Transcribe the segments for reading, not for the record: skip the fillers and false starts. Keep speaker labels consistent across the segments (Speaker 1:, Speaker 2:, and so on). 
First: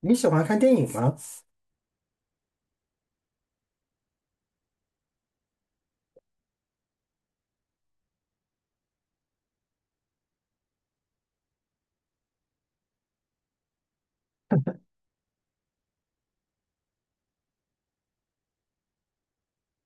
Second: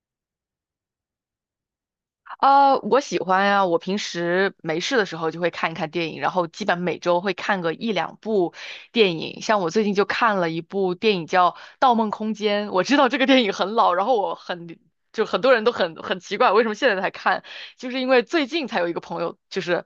Speaker 1: 你喜欢看电影吗？
Speaker 2: 啊，我喜欢呀、我平时没事的时候就会看一看电影，然后基本每周会看个一两部电影。像我最近就看了一部电影叫《盗梦空间》，我知道这个电影很老，然后就很多人都很奇怪为什么现在才看，就是因为最近才有一个朋友就是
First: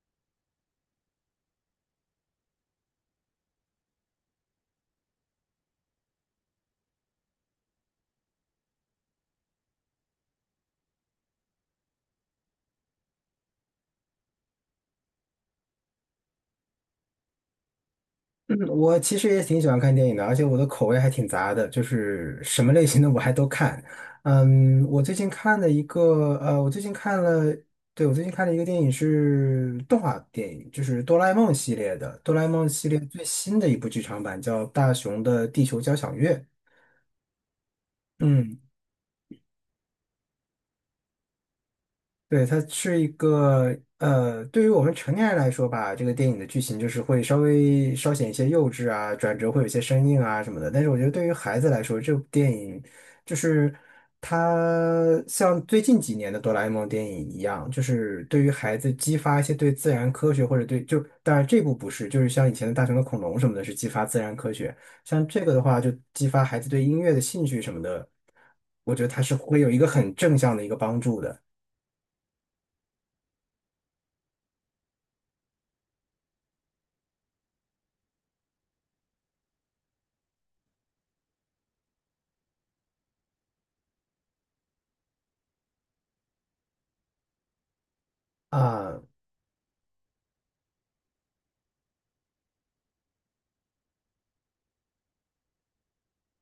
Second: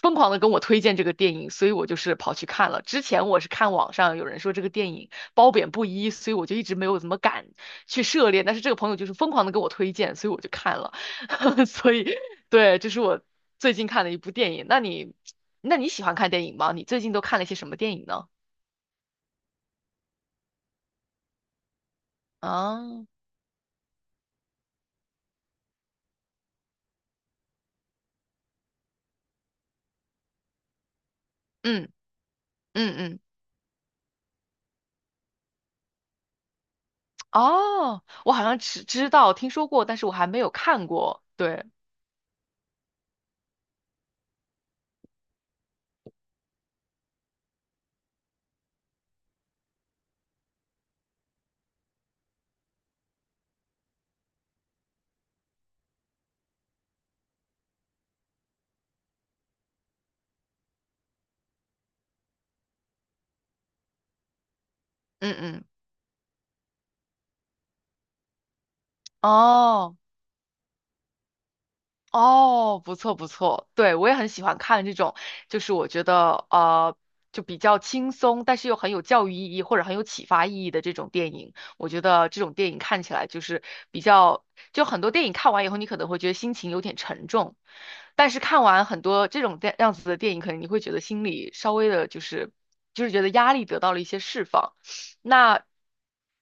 Speaker 2: 疯狂的跟我推荐这个电影，所以我就是跑去看了。之前我是看网上有人说这个电影褒贬不一，所以我就一直没有怎么敢去涉猎。但是这个朋友就是疯狂的跟我推荐，所以我就看了。所以对，这是我最近看的一部电影。那你喜欢看电影吗？你最近都看了些什么电影呢？
Speaker 1: 嗯，我其实也挺喜欢看电影的，而且我的口味还挺杂的，就是什么类型
Speaker 2: 啊，
Speaker 1: 的我还都看。嗯，我最近看了一个，呃，我最近看了，对，我最近看了一个电影是动画电影，就是哆啦 A 梦系
Speaker 2: 嗯
Speaker 1: 列的，哆啦 A 梦系
Speaker 2: 嗯
Speaker 1: 列
Speaker 2: 嗯，
Speaker 1: 最新的一部剧场版叫《大雄的地球交响乐》。
Speaker 2: 哦，我好
Speaker 1: 嗯。
Speaker 2: 像知道听说过，但是我还没有看过。对，
Speaker 1: 对，它是一个呃，对于我们成年人来说吧，这个电影的剧情就是会稍显一些幼稚啊，转折会有一些生硬啊什么的。但是我觉得对于孩子来说，这部电影就是它像最近几年的哆啦 A 梦电影一样，就是对于孩子激发一些对自然科学或者对就当然这部不是，就是像以前的大雄的恐龙什么的，是激发自然科学。像
Speaker 2: 嗯
Speaker 1: 这个的
Speaker 2: 嗯，
Speaker 1: 话，就激发孩子对音乐的兴趣什么的，我觉得它是会有一个
Speaker 2: 哦。
Speaker 1: 很正向的一个帮助的。
Speaker 2: 哦，不错不错，对，我也很喜欢看这种，就是我觉得就比较轻松，但是又很有教育意义或者很有启发意义的这种电影。我觉得这种电影看起来就是比较，就很多电影看完以后，你可能会觉得心情有点沉重，但是看完
Speaker 1: 啊，
Speaker 2: 很多这种电样子的电影，可能你会觉得心里稍微的就是，就是觉得压力得到了一些释放。那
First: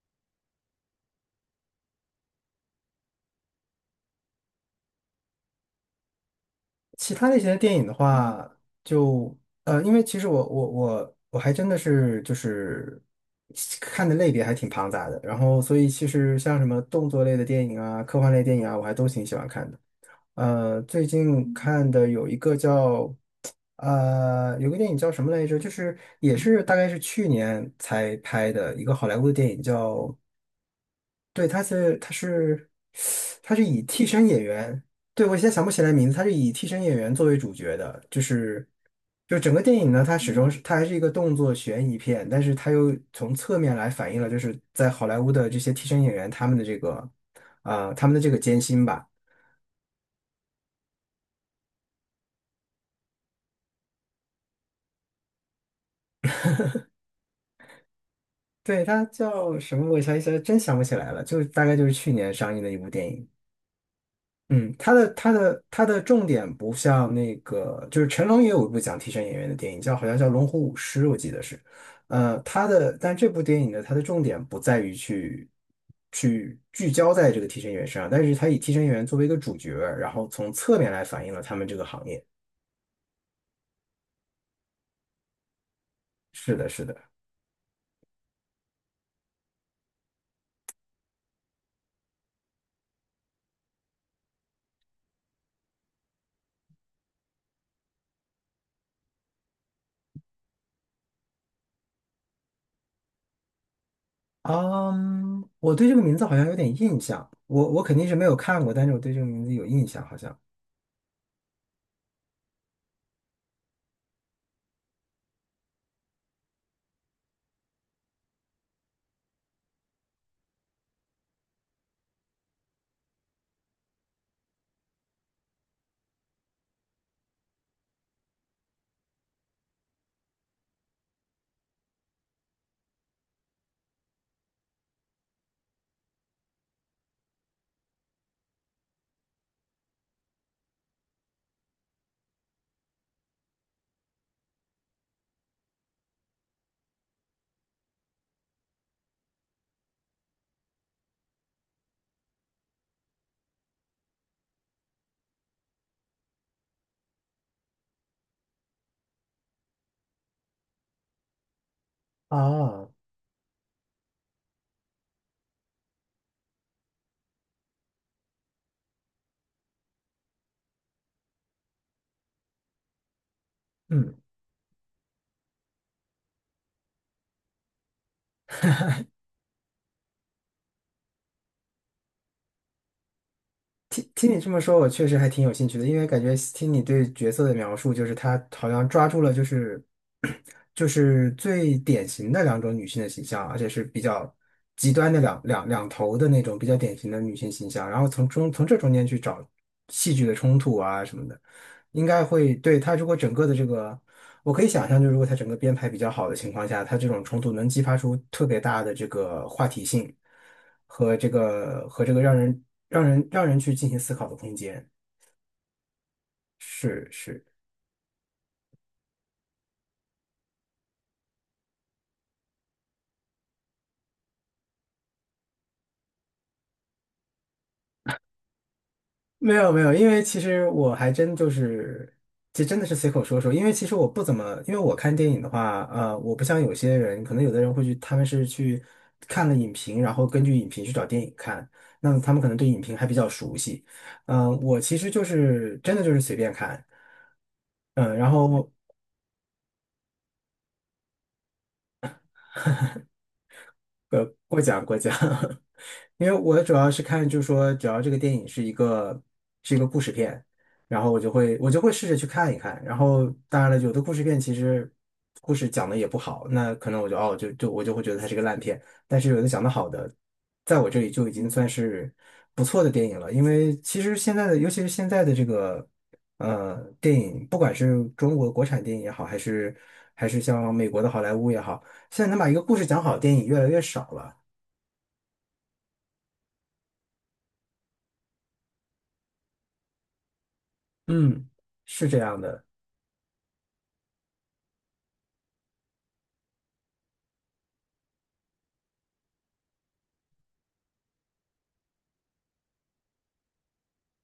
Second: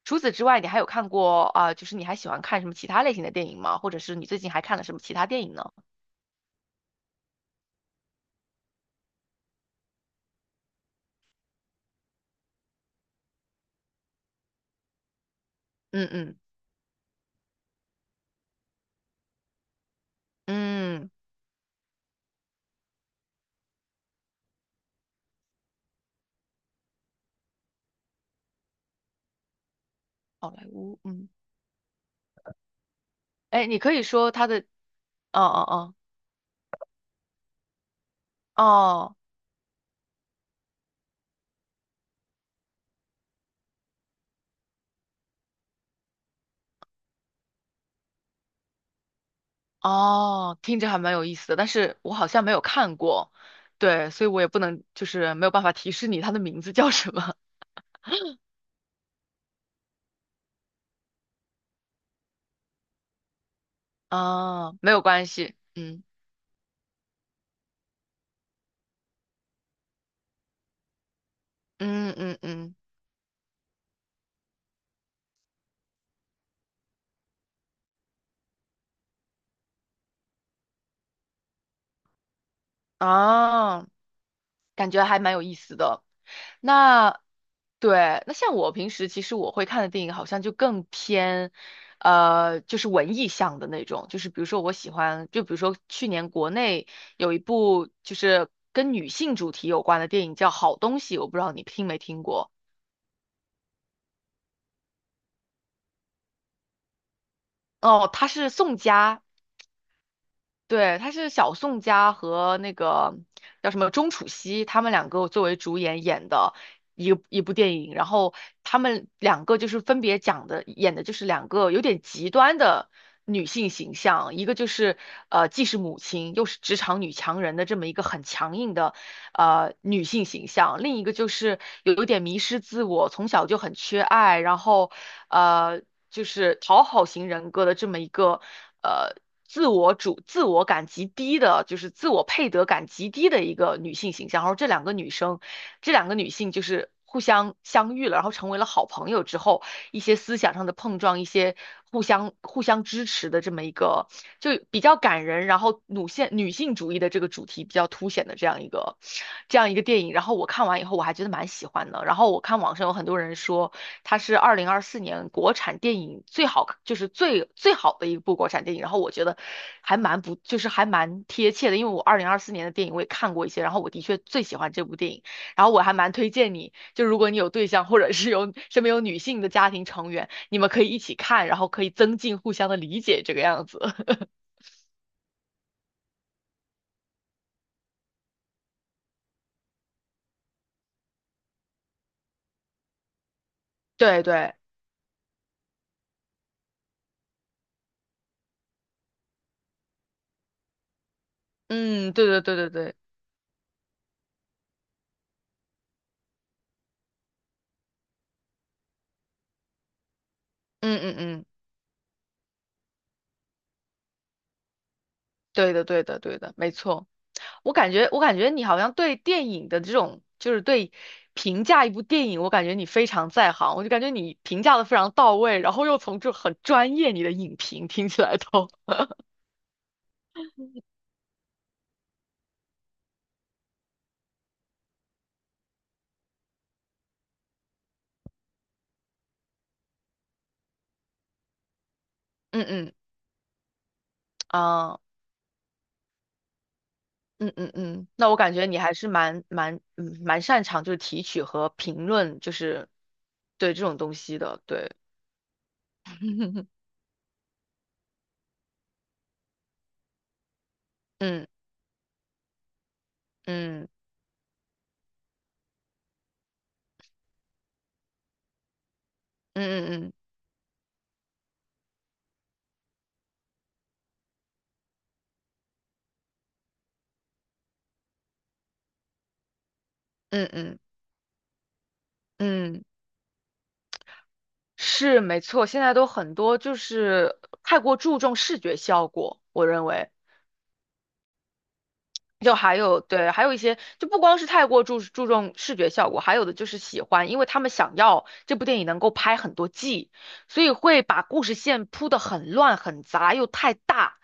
Speaker 2: 除此之外，你还有看过啊，就是你还喜欢看什么其他类型的电影吗？或者是你最近还看了什么其他电影呢？
Speaker 1: 其他类型的电影的话，就因为其实我还真的是就是看的类别还挺庞杂的，然后所以其
Speaker 2: 嗯
Speaker 1: 实
Speaker 2: 嗯
Speaker 1: 像什么动作类的电影啊、科幻类电影啊，我还都挺喜欢看的。呃，最
Speaker 2: 嗯，
Speaker 1: 近看的有一个叫，呃，有个电影叫什么来着？就是也是大概是去年才拍的一个好莱坞的电影叫，
Speaker 2: 好莱坞，嗯，
Speaker 1: 对，他是
Speaker 2: 哎，你
Speaker 1: 以
Speaker 2: 可以
Speaker 1: 替身
Speaker 2: 说
Speaker 1: 演
Speaker 2: 他的，
Speaker 1: 员，对，我
Speaker 2: 哦
Speaker 1: 现在想不起来
Speaker 2: 哦
Speaker 1: 名字，他是以替身演员作为主角的，就
Speaker 2: 哦
Speaker 1: 是
Speaker 2: 哦
Speaker 1: 就整个电影呢，它还是一个动作悬疑片，但是它又从侧面来反映了就是在好莱坞的这些替身演员他们的这个艰辛吧。
Speaker 2: 哦，听着还蛮有意思的，但是我好像没有看过，对，所以我也不能就是没有办法提示你他的名字叫什么。
Speaker 1: 对，它叫什么？我一下一下真想不起来了，就大概就是去年上映的一部电影。嗯，
Speaker 2: 啊，没
Speaker 1: 它
Speaker 2: 有
Speaker 1: 的
Speaker 2: 关
Speaker 1: 它
Speaker 2: 系，
Speaker 1: 的它的
Speaker 2: 嗯
Speaker 1: 重点不像那个，就是成龙也有一部讲替身演员的电影，好像叫《龙虎舞狮》，我记得是。
Speaker 2: 嗯嗯
Speaker 1: 它
Speaker 2: 嗯，
Speaker 1: 的但这部电影呢，它的重点不在于去聚焦在这个替身演员身上，但是它以替身演员作为一个主角，然后从侧面来反映了他们这个行业。
Speaker 2: 啊，感觉还蛮有意思的。
Speaker 1: 是的，是的。
Speaker 2: 那对，那像我平时其实我会看的电影好像就更偏，就是文艺向的那种，就是比如说我喜欢，就比如说去年国内有一部就是跟女性主题有关的电影叫《好东西》，我不知道你听没听过。
Speaker 1: 嗯，我对这个名字好像有点印象，我肯定
Speaker 2: 哦，
Speaker 1: 是没
Speaker 2: 它
Speaker 1: 有
Speaker 2: 是
Speaker 1: 看过，
Speaker 2: 宋
Speaker 1: 但是我对这
Speaker 2: 佳
Speaker 1: 个名字有印象，好像。
Speaker 2: 对，他是小宋佳和那个叫什么钟楚曦，他们两个作为主演演的一部电影，然后他们两个就是分别讲的演的就是两个有点极端的女性形象，一个就是既是母亲又是职场女强人的这么一个很强硬的女性形象，另一个就是有点迷失自我，从小就很缺爱，然后呃就是讨好型人格的这么一个呃自我感极低的，就是自我配得感极低的一个女性形象。然后这两个女性就是，互相相遇了，然后成为了好朋友之后，一些思想上的碰撞，一些互相支持的这么一个，就比较感人，然后女性主义的这个主题比较凸显的这样一个电影。然后我看完以后，我还觉得蛮喜欢的。然后我看网上
Speaker 1: 哦，
Speaker 2: 有很多人说，它是二零二四年国产电影最好，就是最好的一部国产电影。然后我觉得还蛮不，就是还蛮贴切的，因为我二零二四年的电影我也看过一些，然后我的
Speaker 1: 嗯，
Speaker 2: 确最喜欢这部电影。然后我还蛮推荐你，就如果你有对象，或者是有身边有女性的家庭成员，你们可以一起看，然后可以增进互相的理解，这个样子。
Speaker 1: 听 听你这么说，我确实还挺有兴趣的，因为感觉听你对角色的描述，就是他好像抓住了就是 就是最典型的两种女性的形象，而且是比
Speaker 2: 对
Speaker 1: 较
Speaker 2: 对，
Speaker 1: 极端的两头的那种比较典型的女性形象，然后从这中间去找戏剧的冲突啊什么的。应
Speaker 2: 嗯，
Speaker 1: 该
Speaker 2: 对对
Speaker 1: 会
Speaker 2: 对对
Speaker 1: 对
Speaker 2: 对，
Speaker 1: 他，如果整个的这个，我可以想象，就是如果他整个编排比较好的情况下，他这种冲突能激发出特别大的这个话题性
Speaker 2: 嗯嗯
Speaker 1: 和这
Speaker 2: 嗯，
Speaker 1: 个和这个让人去进行思考的空间。
Speaker 2: 对的对的对的，没错。
Speaker 1: 是是。
Speaker 2: 我感觉你好像对电影的这种，就是对评价一部电影，我感觉你非常在行，我就感觉你评价的非常到位，然后又从这很专业你的影评听起来都。
Speaker 1: 没有没有，因为其实我还真就是，这真的是随口说说。因为其实我不怎么，因为我看电影的话，我不像有些人，可能有的人会去，他们是去看了影评，然后根据影评去找电影看，那么他们可 能
Speaker 2: 嗯
Speaker 1: 对影
Speaker 2: 嗯
Speaker 1: 评还比较熟悉。我其
Speaker 2: 啊。
Speaker 1: 实就是真的就是随便看，
Speaker 2: 嗯嗯嗯，
Speaker 1: 嗯、
Speaker 2: 那
Speaker 1: 然
Speaker 2: 我感觉
Speaker 1: 后
Speaker 2: 你还是蛮擅长就是提取和评论，就是对这种东西
Speaker 1: 过
Speaker 2: 的，
Speaker 1: 奖
Speaker 2: 对。
Speaker 1: 过奖，因为我主 要是看，就是说，只要这个电影是一个故事片，然后我就
Speaker 2: 嗯嗯
Speaker 1: 会我就会试着去看一看。然后当然了，
Speaker 2: 嗯
Speaker 1: 有的故事片其实故事讲的也不好，那可能我就哦就就我就会觉得它是个烂片。但是有的讲的好的，
Speaker 2: 嗯
Speaker 1: 在我这里就已经算是不错的电影了。因为其实现在的，尤其是现在的这个电影，不管是中国国产电影也好，还是
Speaker 2: 嗯嗯
Speaker 1: 像
Speaker 2: 嗯
Speaker 1: 美国的好莱坞也好。现在能把一个故
Speaker 2: 嗯，
Speaker 1: 事讲好的电影越来越少了。
Speaker 2: 是没错，现在都很多就是太过注重视觉效果，我认为。
Speaker 1: 嗯，是这样
Speaker 2: 就
Speaker 1: 的，
Speaker 2: 还有对，还有一些就不光是太过注重视觉效果，还有的就是喜欢，因为他们想要这部电影能够拍很多季，所以会把故事线铺得很乱很杂又太大，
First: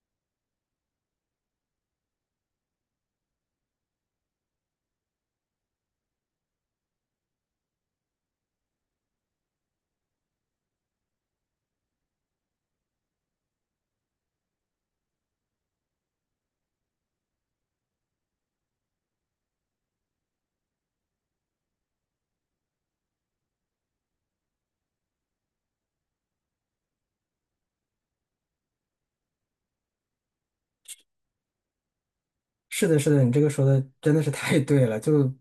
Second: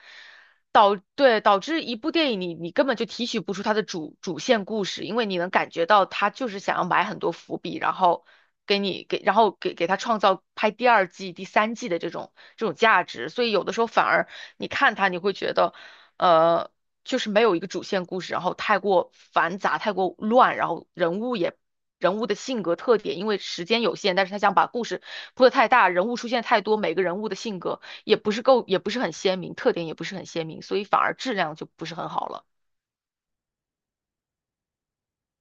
Speaker 2: 导致一部电影你根本就提取不出它的主线故事，因为你能感觉到他就是想要埋很多伏笔，然后给你给然后给他创造拍第二季、第三季的这种价值，所以有的时候反而你看他你会觉得。呃，就是没有一个主线故事，然后太过繁杂、太过乱，然后人物的性格特点，因为时间有限，但是他想把故事铺的太大，人物出现太多，每个人物的性格也不是够，也不是很鲜明，特点也不是很鲜明，所以反而质量就不是很好了。
Speaker 1: 是的，是的，你这个说的真的是太对了。就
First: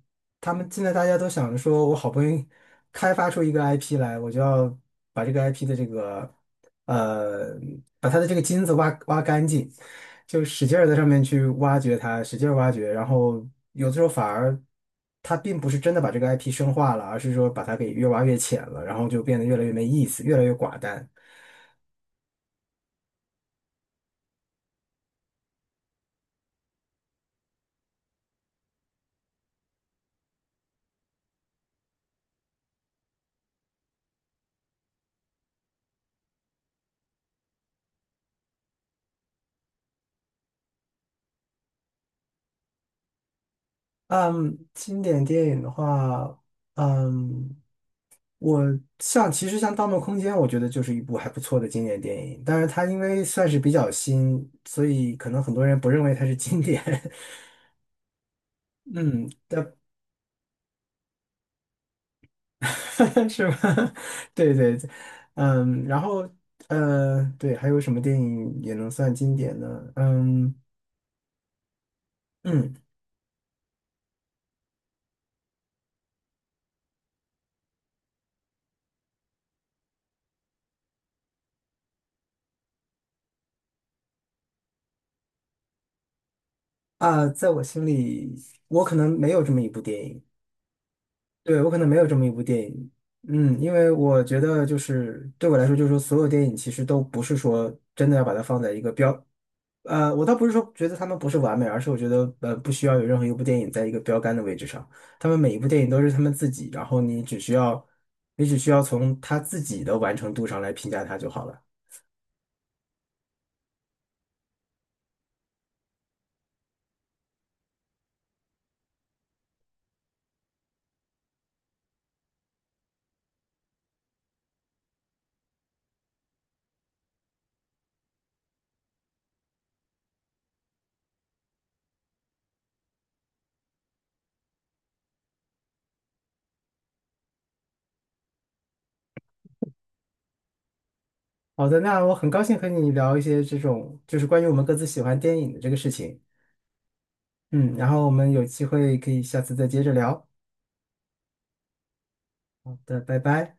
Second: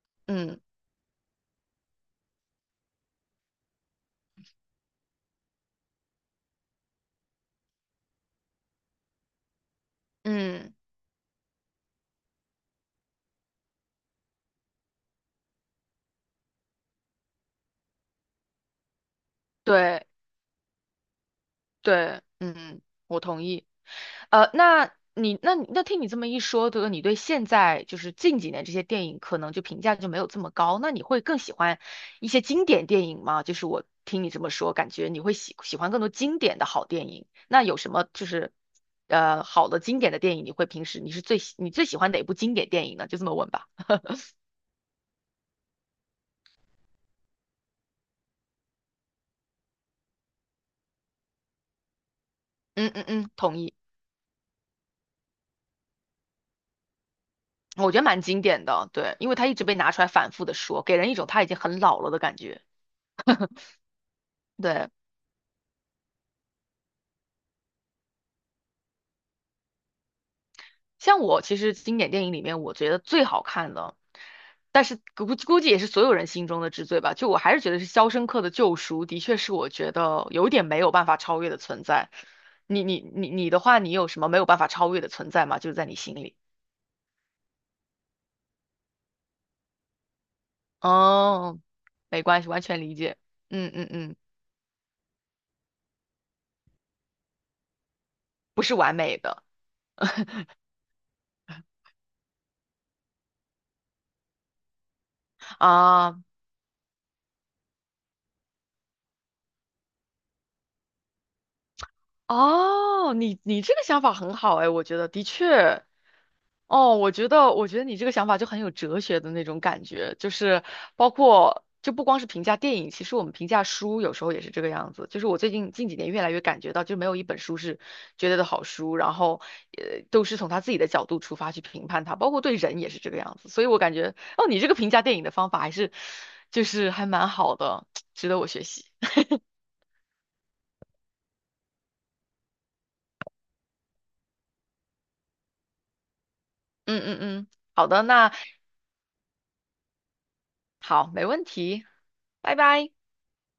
Speaker 1: 他
Speaker 2: 嗯
Speaker 1: 们现在大家都想着说，我好不容易开发出一个 IP 来，我就要把这个 IP 的这个呃，把它的这个金子挖挖干净，就使
Speaker 2: 嗯，
Speaker 1: 劲儿在上面去挖掘它，使劲儿挖掘，然后有的时候反而。它并不是真的把这个 IP 深化了，而是说把它给越挖越浅了，然后就变得越来越没意
Speaker 2: 对。
Speaker 1: 思，越来越寡淡。
Speaker 2: 对，嗯，我同意。那你那你那听你这么一说，就是你对现在就是近几年这些电影可能就评价就没有这么高，那你会更喜欢一些经典电影吗？就是我听你这么说，感觉你会喜欢更多经典的好电影。那有什么就是好的经典的电影，平时你是最喜你最喜欢哪部经典电影呢？就这么问吧。
Speaker 1: 嗯，经典电影的话，嗯，我像其实像《盗梦空间》，我觉得就是一部还不错的经典电影。但是它
Speaker 2: 嗯
Speaker 1: 因
Speaker 2: 嗯
Speaker 1: 为
Speaker 2: 嗯，
Speaker 1: 算
Speaker 2: 同
Speaker 1: 是比
Speaker 2: 意。
Speaker 1: 较新，所以可能很多人不认为它是经典。
Speaker 2: 我觉得蛮经典的，对，因
Speaker 1: 嗯，
Speaker 2: 为他一直被拿出来反复的说，给人一种他已经很老了的感觉。
Speaker 1: 但 是吧？对对，
Speaker 2: 对。
Speaker 1: 然后对，还有什么电影也能算经典呢？嗯
Speaker 2: 像我其实经典电影里面，
Speaker 1: 嗯
Speaker 2: 我觉得最好看的，但是估计也是所有人心中的之最吧。就我还是觉得是《肖申克的救赎》，的确是我觉得有点没有办法超越的存在。你的话，你有什么没有办法超越的存在吗？就是在你心里。
Speaker 1: 啊，在我心里，我可能没有这么一部电影。
Speaker 2: 哦，
Speaker 1: 对，我可能没有这
Speaker 2: 没
Speaker 1: 么一部
Speaker 2: 关系，完
Speaker 1: 电
Speaker 2: 全
Speaker 1: 影，
Speaker 2: 理解。
Speaker 1: 嗯，
Speaker 2: 嗯
Speaker 1: 因
Speaker 2: 嗯
Speaker 1: 为
Speaker 2: 嗯，
Speaker 1: 我觉得就是对我来说，就是说所有电影其实都不是说真的要把它放
Speaker 2: 不
Speaker 1: 在
Speaker 2: 是
Speaker 1: 一个
Speaker 2: 完美
Speaker 1: 标，
Speaker 2: 的
Speaker 1: 我倒不是说觉得他们不是完美，而是我觉得不需要有任何一部电影在一个标杆的位置上，他们每一部电影都是
Speaker 2: 啊。
Speaker 1: 他们自己，然后你只需要从他自己的完成度上来评价他就好了。
Speaker 2: 哦，你这个想法很好哎，我觉得的确。哦，我觉得你这个想法就很有哲学的那种感觉，就是包括就不光是评价电影，其实我们评价书有时候也是这个样子。就是我最近近几年越来越感觉到，就没有一本书是绝对的好书，然后都是从他自己的角度出发去评判它，包括对人也是这个样子。所以我感觉，哦，你这个评价电影的方法还是就是还蛮好的，值得我学习。
Speaker 1: 好的，那我很高兴和你聊一些这种就是关于我们各自喜欢电影的这个事情，
Speaker 2: 嗯嗯嗯，
Speaker 1: 嗯，
Speaker 2: 好
Speaker 1: 然
Speaker 2: 的，
Speaker 1: 后我们
Speaker 2: 那
Speaker 1: 有机会可以下次再接着聊。
Speaker 2: 好，没问题，拜
Speaker 1: 好
Speaker 2: 拜。
Speaker 1: 的，拜拜。